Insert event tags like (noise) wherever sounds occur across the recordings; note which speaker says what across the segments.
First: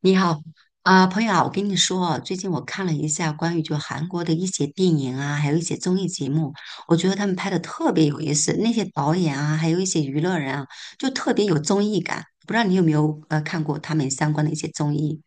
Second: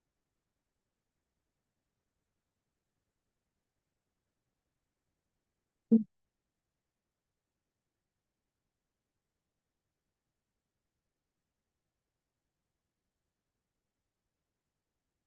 Speaker 1: 你好，朋友啊，我跟你说啊，最近我看了一下关于就韩国的一些电影啊，还有一些综艺节目，我觉得他们拍的特别有意思，那些导演啊，还有一些娱乐人啊，就特别有综艺感。不知道你有没有看过他们相关的一些综艺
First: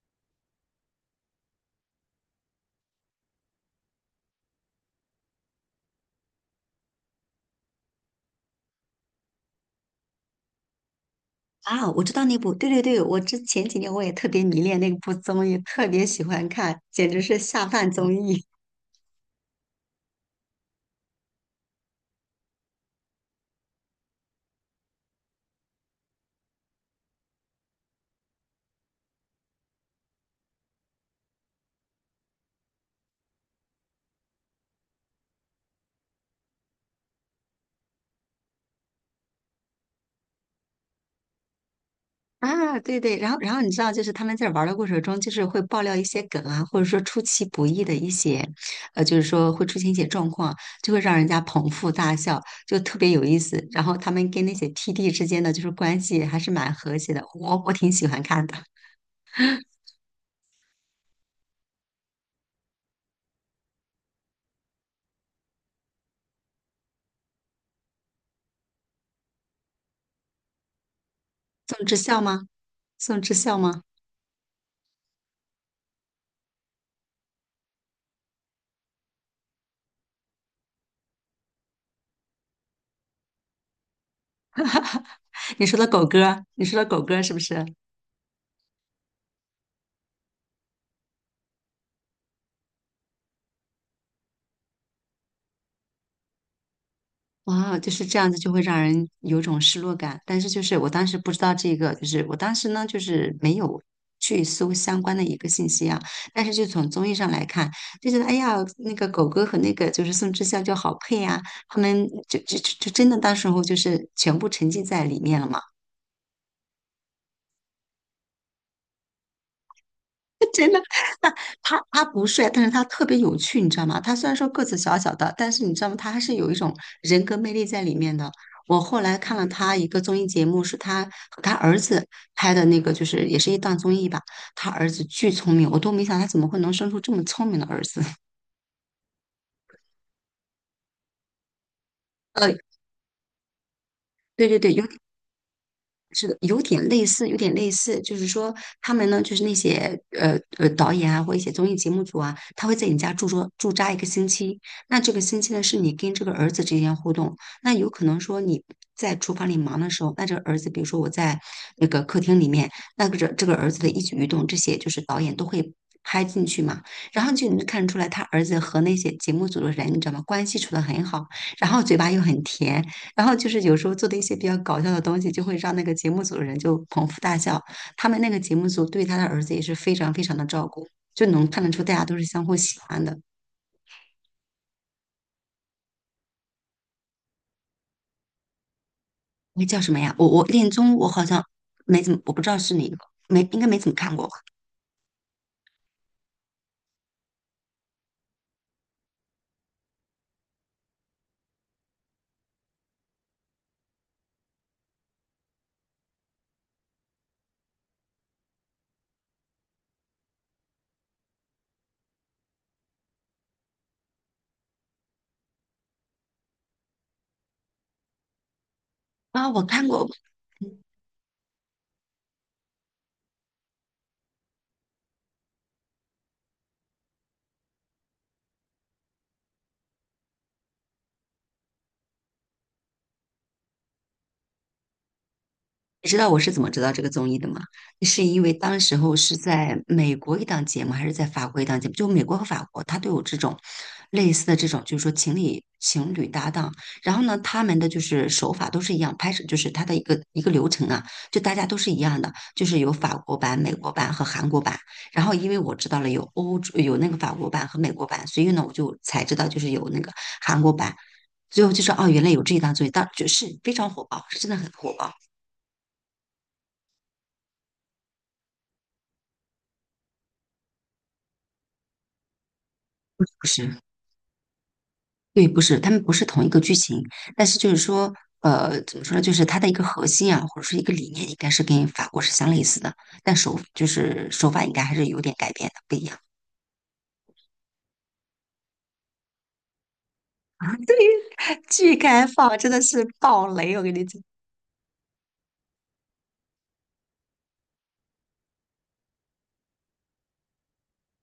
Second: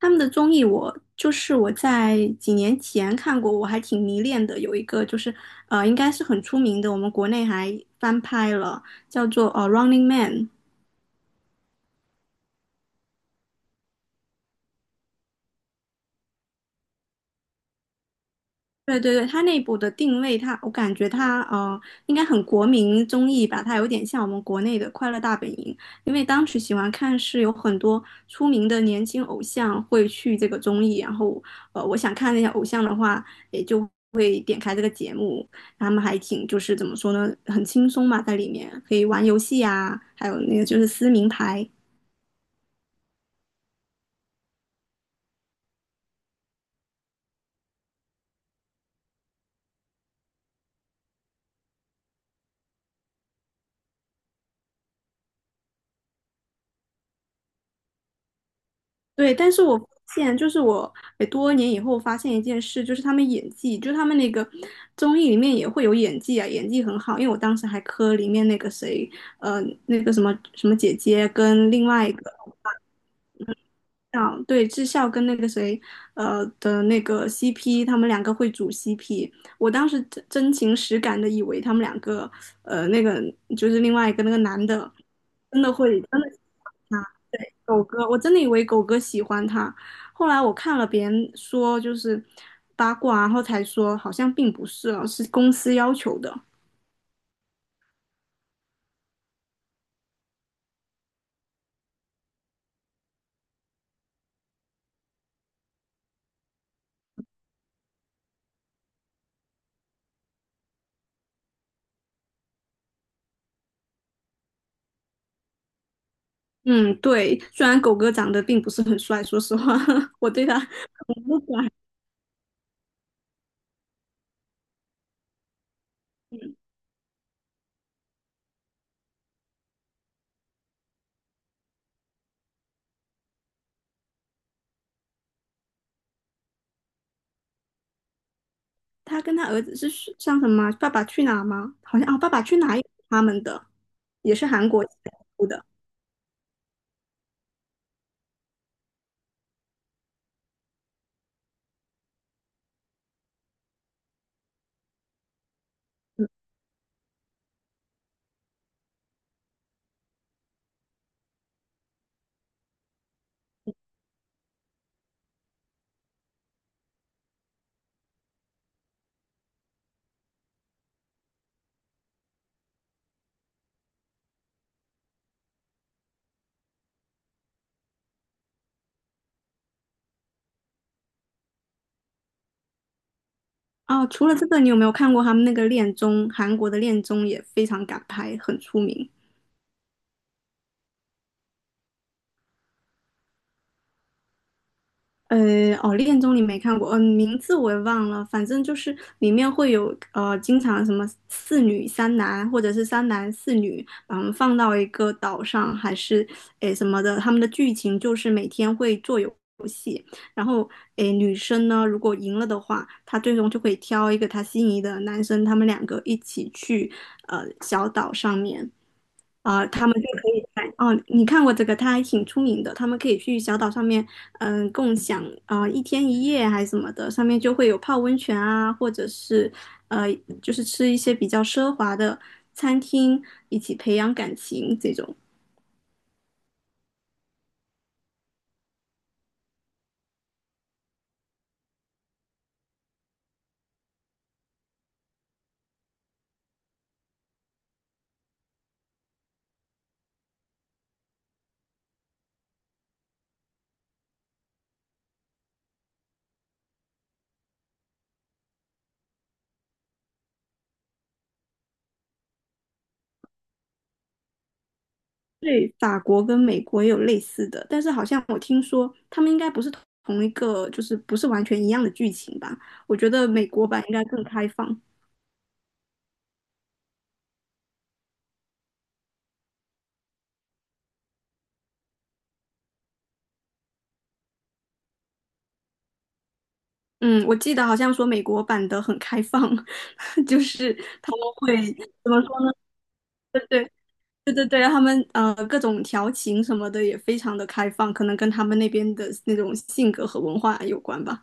Speaker 2: 他们的综艺我就是我在几年前看过，我还挺迷恋的。有一个就是应该是很出名的，我们国内还翻拍了，叫做《Running Man》。
Speaker 1: 啊？我知道那部，对对对，我之前几年我也特别迷恋那部综艺，特别喜欢看，简直是下饭综艺。
Speaker 2: 对对对，它内部的定位它，我感觉它应该很国民综艺吧，它有点像我们国内的《快乐大本营》。因为当时喜欢看是有很多出名的年轻偶像会去这个综艺，然后我想看那些偶像的话，也就会点开这个节目。他们还挺怎么说呢，很轻松嘛，在里面可以玩游戏啊，还有那个就是撕名牌。
Speaker 1: 啊，对对，然后你知道，就是他们在玩的过程中，就是会爆料一些梗啊，或者说出其不意的一些，就是说会出现一些状况，就会让人家捧腹大笑，就特别有意思。然后他们跟那些 TD 之间的就是关系还是蛮和谐的，我挺喜欢看的。
Speaker 2: 对，但是我多年以后发现一件事，就是他们演技，就是他们那个综艺里面也会有演技啊，演技很好。因为我当时还磕里面那个谁，呃，那个什么什么姐姐跟
Speaker 1: 宋
Speaker 2: 另
Speaker 1: 智
Speaker 2: 外一
Speaker 1: 孝
Speaker 2: 个。
Speaker 1: 吗？宋智孝吗？
Speaker 2: 啊，对，智孝跟那个谁的那个 CP,他们两个会组 CP。我当时真真情实感的以为他们两个，呃，那个另外一个那个男的，真
Speaker 1: 你
Speaker 2: 的
Speaker 1: 说的
Speaker 2: 会
Speaker 1: 狗
Speaker 2: 真的。
Speaker 1: 哥，你说的狗哥是不是？
Speaker 2: 狗哥，我真的以为狗哥喜欢他，后来我看了别人说就是八卦，然后才说好像并不是哦，是公司要求的。
Speaker 1: 哇，就是这样子，就会让人有种失落感。但是就是我当时不知道这个，就是我当时呢，就是没有去搜相关的一个信息啊。但是就从综艺上来看，就觉得哎呀，那个狗哥和那个就是宋智孝就好配啊，他们就真的到时候就是全部沉浸在里面了嘛。
Speaker 2: 嗯，对，虽然狗哥长得并不是很帅，说实话，(laughs) 我对他很不管。
Speaker 1: 他不帅，但是他特别有趣，你知道吗？他虽然说个子小小的，但是你知道吗？他还是有一
Speaker 2: 嗯，
Speaker 1: 种人格魅力在里面的。我后来看了他一个综艺节目，是他和他儿子拍的那个，就是也是一档综艺吧。他儿子巨聪明，我都没想他怎么会能生出这么聪明的儿子。(laughs)
Speaker 2: 他跟他儿子是像什么啊《爸爸去哪儿》吗？好像啊，《爸爸
Speaker 1: 呃，
Speaker 2: 去哪儿》也是他们的，也是
Speaker 1: 对对
Speaker 2: 韩
Speaker 1: 对，有
Speaker 2: 国出的。
Speaker 1: 是的，有点类似，有点类似，就是说他们呢，就是那些导演啊，或一些综艺节目组啊，他会在你家驻扎一个星期。那这个星期呢，是你跟这个儿子之间互动。那有可能说你在厨房里忙的时候，那这个儿子，比如说我在那个客厅里面，那个这个儿子的一举一动，这些就是导演都会拍进去嘛。然后就能看出来，他儿子和那些节目组的人，你知道吗？关系处得很好，然后嘴巴又很甜。然后就是有时候做的一些比较搞笑的东西，就会让那个节目组的人就捧腹大笑。他们那个节目组对他的儿子也是非常非常的照顾，就能看得出大家都是相互喜欢的。
Speaker 2: 哦，除了这个，你有没有看过他们那个恋综？韩国的恋综也非常敢拍，很出名。
Speaker 1: 那叫什么呀？我恋综我好像没怎么，我不知道是哪个，没应该没怎么看过吧？
Speaker 2: 《恋综》你没看过，嗯、名字我也忘了，反正就是里面会有经常什么四女三男，或者是三男四女，把他们放到一个岛上，还是诶什么的。他们的剧情就是每天会做游戏，然后，诶，女生呢，如果赢了的话，她最终就可以挑一个她心仪的男生，他们两个一起去小岛上面。
Speaker 1: 啊，我
Speaker 2: 啊、
Speaker 1: 看
Speaker 2: 他们就
Speaker 1: 过，
Speaker 2: 可以在哦，你看过这个，它还挺出名的，他们可以去小岛上面，嗯、共享啊、一天一夜还是什么的，上面就会有泡温泉啊，或者是呃就是吃一些比较奢华的餐厅，一起培养感情这种。
Speaker 1: 你知道我是怎么知道这个综艺的吗？是因为当时候是在美国一档节目，还是在法国一档节目？就美国和法国，它都有这种类似的这种，就是说情侣搭档。然后呢，他们的就是手法都是一样，拍摄就是它的一个流程啊，就大家都是一样的，就是有法国版、美国版和韩国版。然后因为我知道了有欧洲有那个法国版和美国版，所以呢，我就才知道就是有那个韩国版。最后就说哦，原来有这一档综艺，当就是非常火爆，是真的很火爆，
Speaker 2: 对，法国跟美国也有类似的，但是好像我听说他们应该不是同一个，就是不是完全一样的剧情吧？我觉
Speaker 1: 不
Speaker 2: 得美国
Speaker 1: 是。
Speaker 2: 版应该更开放。
Speaker 1: 对，不是，他们不是同一个剧情，但是就是说，怎么说呢？就是它的一个核心啊，或者说一个理念，应该是跟法国是相类似的，但手就是手法应该还是有点改变的，不一样
Speaker 2: 嗯，我记得好像说美国版的很开放，(laughs) 就
Speaker 1: 啊。
Speaker 2: 是
Speaker 1: (laughs) 对
Speaker 2: 他们
Speaker 1: 呀，
Speaker 2: 会
Speaker 1: 巨
Speaker 2: 怎么
Speaker 1: 开
Speaker 2: 说呢？
Speaker 1: 放，真的是
Speaker 2: 对
Speaker 1: 爆
Speaker 2: 对
Speaker 1: 雷！我跟你讲。
Speaker 2: 对，他们各种调情什么的也非常的开放，可能跟他们那边的那种性格和文化有关吧。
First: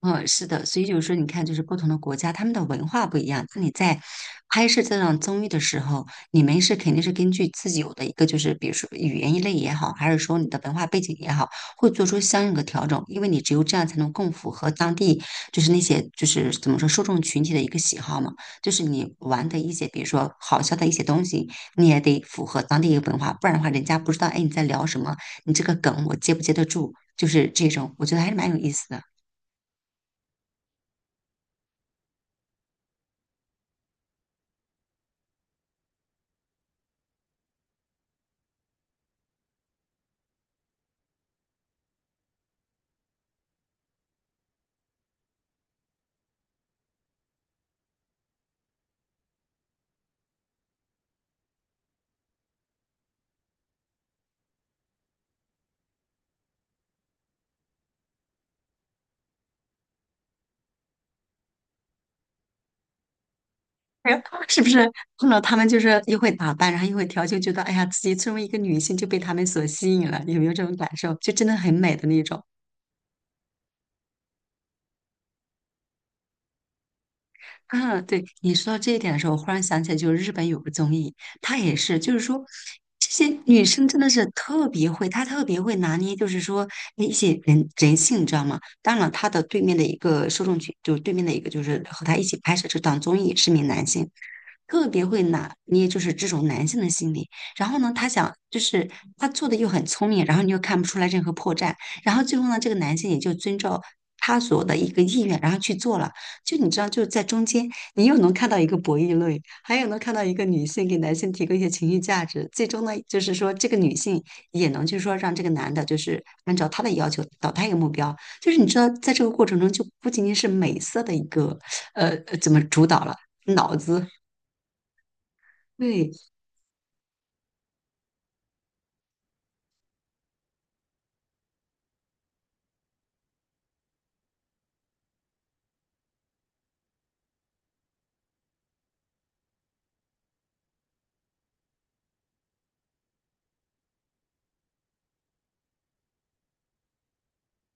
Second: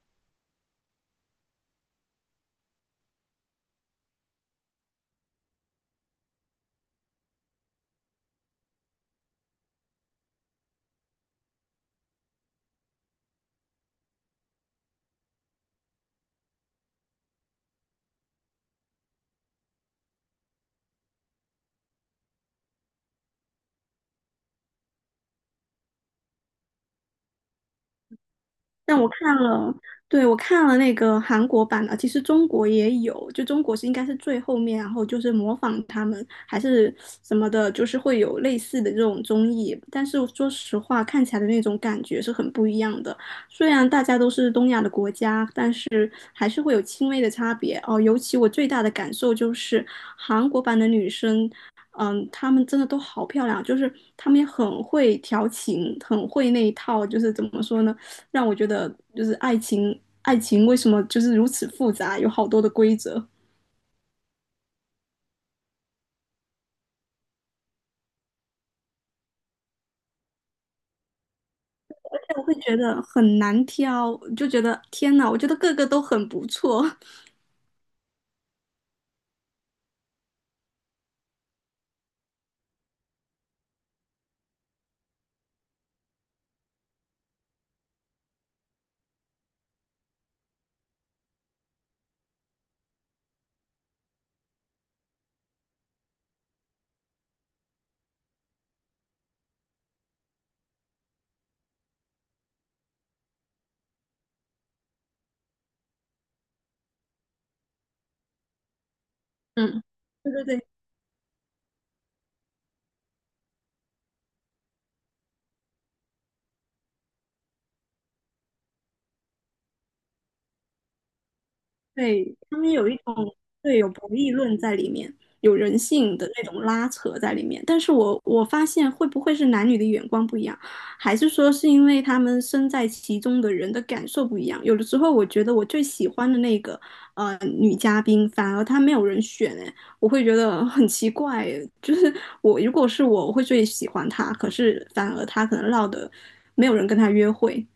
Speaker 1: 嗯，是的，所以就是说，你看，就是不同的国家，他们的文化不一样。那你在拍摄这档综艺的时候，你们是肯定是根据自己有的一个，就是比如说语言一类也好，还是说你的文化背景也好，会做出相应的调整，因为你只有这样才能更符合当地就是那些就是怎么说受众群体的一个喜好嘛。就是你玩的一些，比如说好笑的一些东西，你也得符合当地一个文化，不然的话，人家不知道哎你在聊什么，你这个梗我接不接得住，就是这种，我觉得还是蛮有意思
Speaker 2: 但
Speaker 1: 的。
Speaker 2: 我看了，对，我看了那个韩国版的，其实中国也有，就中国是应该是最后面，然后就是模仿他们还是什么的，就是会有类似的这种综艺。但是说实话，看起来的那种感觉是很不一样的。虽然大家都是东亚的国家，但是还是会有轻微的差别哦。尤其我最大的感受就是韩国版的女生。嗯，她们真的都好漂亮，就是她们也很会调情，很会那一套，就是怎么说呢？让我觉得就是爱情，爱情为什么就是如此复杂，有好多的规则。
Speaker 1: 哎呀，(laughs) 是不是碰到他们就是又会打扮，然后又会调酒，觉得哎呀，自己作为一个女性就被他们所吸引了，有没有这种感受？就真的很美的那
Speaker 2: 但
Speaker 1: 种。
Speaker 2: 我会觉得很难挑，就觉得天哪，我觉得个个都很不错。
Speaker 1: 嗯，对，你说到这一点的时候，我忽然想起来，就是日本有个综艺，它也是，就是说这些女生真的是特别会，她特别会拿捏，就是说一些性，你知道吗？当然了，她的对面的一个受众群，就是对面的一个，就是和她一起拍摄这档综艺是名男性。特别会拿捏，就是这种男性的心理。然后呢，他想就是他做的又很聪明，然后你又看不出来任何破绽。然后最后呢，这个男性也就遵照他所的一个意愿，然后去做了。就你知道，就是在中间，你又能看到一个博弈论，还
Speaker 2: 嗯，
Speaker 1: 有能看到
Speaker 2: 对
Speaker 1: 一个
Speaker 2: 对
Speaker 1: 女
Speaker 2: 对，
Speaker 1: 性给男性提供一些情绪价值。最终呢，就是说这个女性也能就是说让这个男的，就是按照他的要求导到一个目标。就是你知道，在这个过程中，就不仅仅是美色的一个
Speaker 2: 对，
Speaker 1: 怎
Speaker 2: 他
Speaker 1: 么
Speaker 2: 们
Speaker 1: 主
Speaker 2: 有一
Speaker 1: 导了，
Speaker 2: 种
Speaker 1: 脑
Speaker 2: 对有
Speaker 1: 子
Speaker 2: 博弈论在里面，有人
Speaker 1: 对，
Speaker 2: 性的那种拉扯在里面。但是我发现会不会是男女的眼光不一样，还是说是因为他们身在其中的人的感受不一样？有的时候我觉得我最喜欢的那个女嘉宾，反而她没有人选，哎，我会觉得很奇怪诶，就是我如果是我，我会最喜欢她，可是反而她可能落得没有人跟她约会。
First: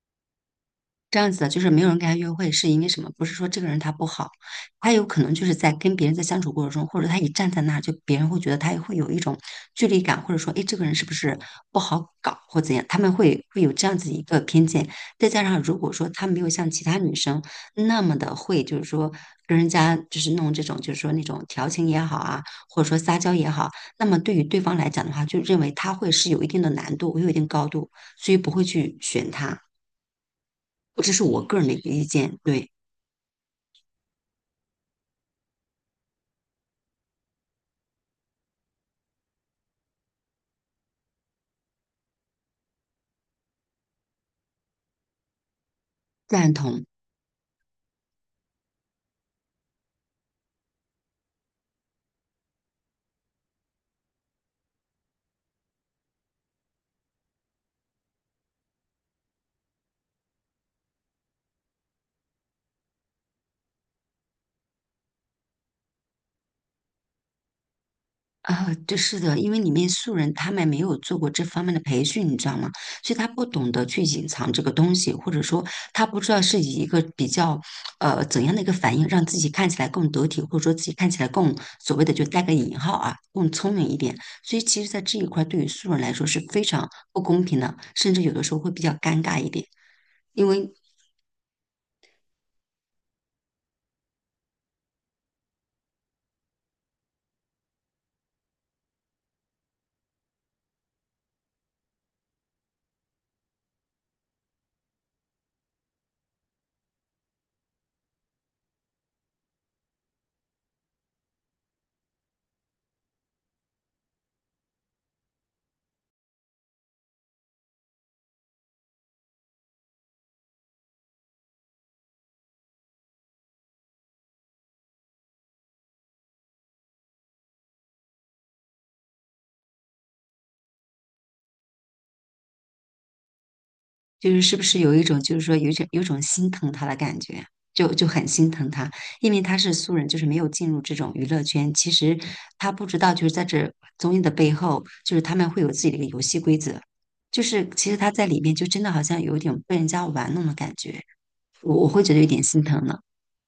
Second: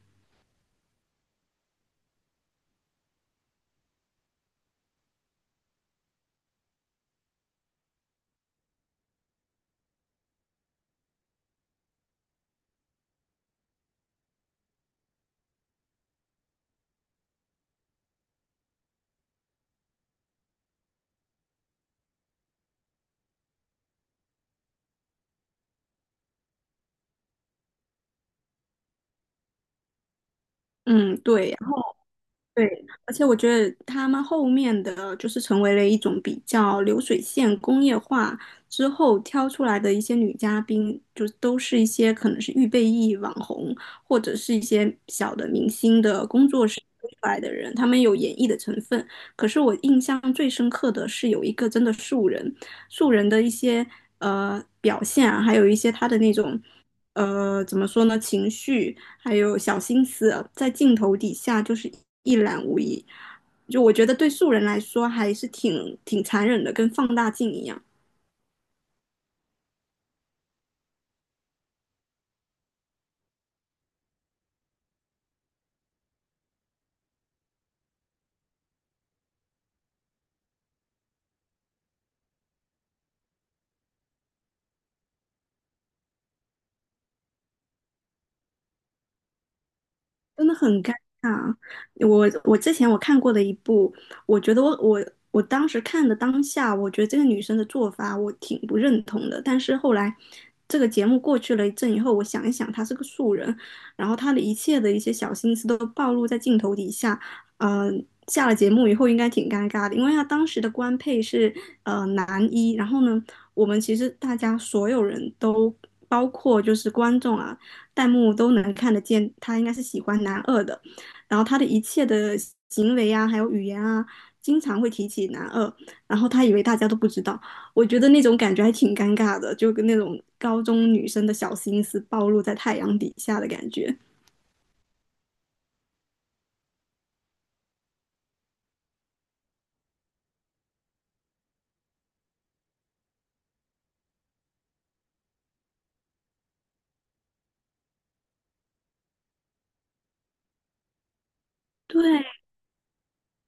Speaker 1: 这样子的，就是没有人跟他约会，是因为什么？不是说这个人他不好，他有可能就是在跟别人在相处过程中，或者他一站在那儿，就别人会觉得他会有一种距离感，或者说，哎，这个人是不是不好搞或怎样？他们会有这样子一个偏见。再加上如果说他没有像其他女生那么的会，就是说跟人家就是弄这种，就是说那种调情也好啊，或者说撒娇也好，那么对于对方来讲的话，就认为他会是有一定的难度，有一定高度，所以不会去选他。这
Speaker 2: 嗯，
Speaker 1: 是我
Speaker 2: 对。
Speaker 1: 个人
Speaker 2: 然
Speaker 1: 的一
Speaker 2: 后。
Speaker 1: 个意见，
Speaker 2: 对，
Speaker 1: 对，
Speaker 2: 而且我觉得他们后面的就是成为了一种比较流水线工业化之后挑出来的一些女嘉宾，就都是一些可能是预备役网红，或者是一些小的明星的工
Speaker 1: 赞
Speaker 2: 作室
Speaker 1: 同
Speaker 2: 推出来的人，他们有演绎的成分。可是我印象最深刻的是有一个真的素人，素人的一些表现啊，还有一些他的那种怎么说呢，情绪。还有小心思，在镜头底下就是一览无遗。就我觉得对素人来说还是挺残忍的，跟放大镜一样。
Speaker 1: 啊，对，是的，因为里面素人他们没有做过这方面的培训，你知道吗？所以他不懂得去隐藏这个东西，或者说他不知道是以一个比较怎样的一个反应，让自己看起来更得体，或者说自己看起来更所谓的就带个引号啊，更聪明一点。所以其实，在这一块对于素人来说是非常不公平的，甚至有的时候会比较尴尬一点。
Speaker 2: 真
Speaker 1: 因
Speaker 2: 的
Speaker 1: 为
Speaker 2: 很尴尬。我我之前我看过的一部，我觉得我当时看的当下，我觉得这个女生的做法我挺不认同的。但是后来这个节目过去了一阵以后，我想一想，她是个素人，然后她的一切的一些小心思都暴露在镜头底下。嗯，下了节目以后应该挺尴尬的，因为她当时的官配是男一，然后呢，我们其实大家所有人都。包括就是观众啊，弹幕都能看得见，他应该是喜欢男二的。然后他的一切的行为啊，还有语言啊，经常会提起男二。然后他以为大家都不知道，我觉得那种感觉还挺尴尬的，就跟那种高中女生的小心思暴露在太阳底下的感觉。
Speaker 1: 就是是不是有一种就是说有一种心疼他的感觉，就很心疼他，因为他是素人，就是没有进入这种娱乐圈，其实他不知道就是在这综艺的背后，就是他们会有自己的一个游戏规则，就是其实他在里面就真的好像有一点被人家玩弄的感觉，我
Speaker 2: 对，
Speaker 1: 会觉得有点心疼呢。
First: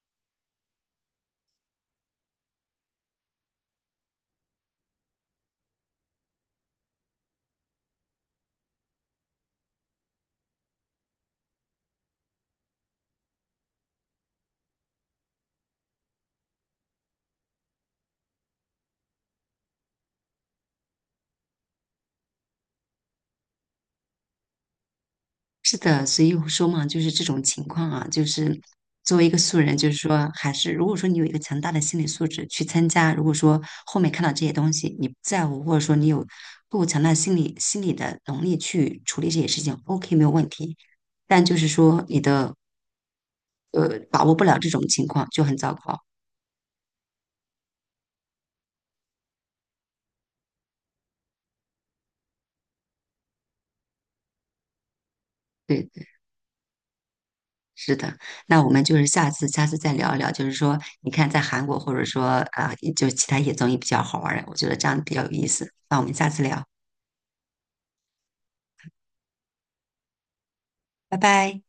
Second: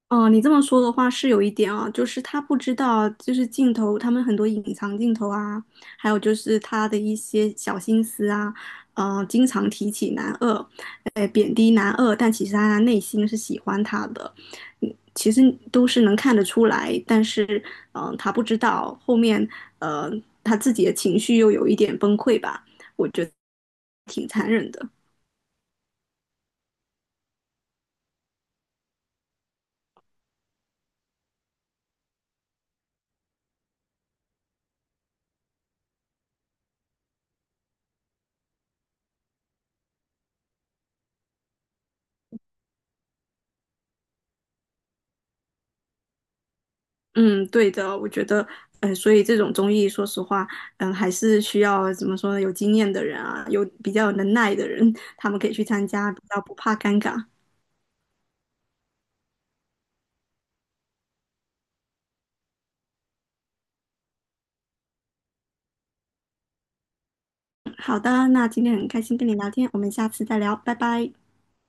Speaker 2: 哦，你这么说的话是有一点啊，就是他不知道，就是镜头，他们很多隐藏镜头啊，还有就是他的一些小心思啊，经常提起男二，贬低男二，但其实他内心是喜欢他的。嗯，其实都是能看得出来，但是，嗯、他不知道后面，呃，他自己的情绪又有一点崩溃吧，挺残忍的。
Speaker 1: 是的，所以我说嘛，就是这种情况啊，就是作为一个素人，就是说，还是如果说你有一个强大的心理素质去参加，如果说后面看到这些东西你不在乎，或者说你有够强大的心理的能力去处理这些事情，OK 没有问题。但就是说你的把握不了这种情况就很糟糕。
Speaker 2: 嗯，对的，我觉得，嗯、所以这种综艺，说实话，嗯，还是需要怎么说呢？有经验的人啊，有比较有能耐的人，他们可以去参
Speaker 1: 对，
Speaker 2: 加，比较不怕尴尬。
Speaker 1: 是的。那我们就是下次再聊一聊，就是说你看在韩国或者说就其他一些综艺比较好玩儿，我觉得这样比较有意思。那我们下次聊，
Speaker 2: 好的，那今天很开心跟你聊天，我们下次再聊，拜拜。
Speaker 1: 拜拜。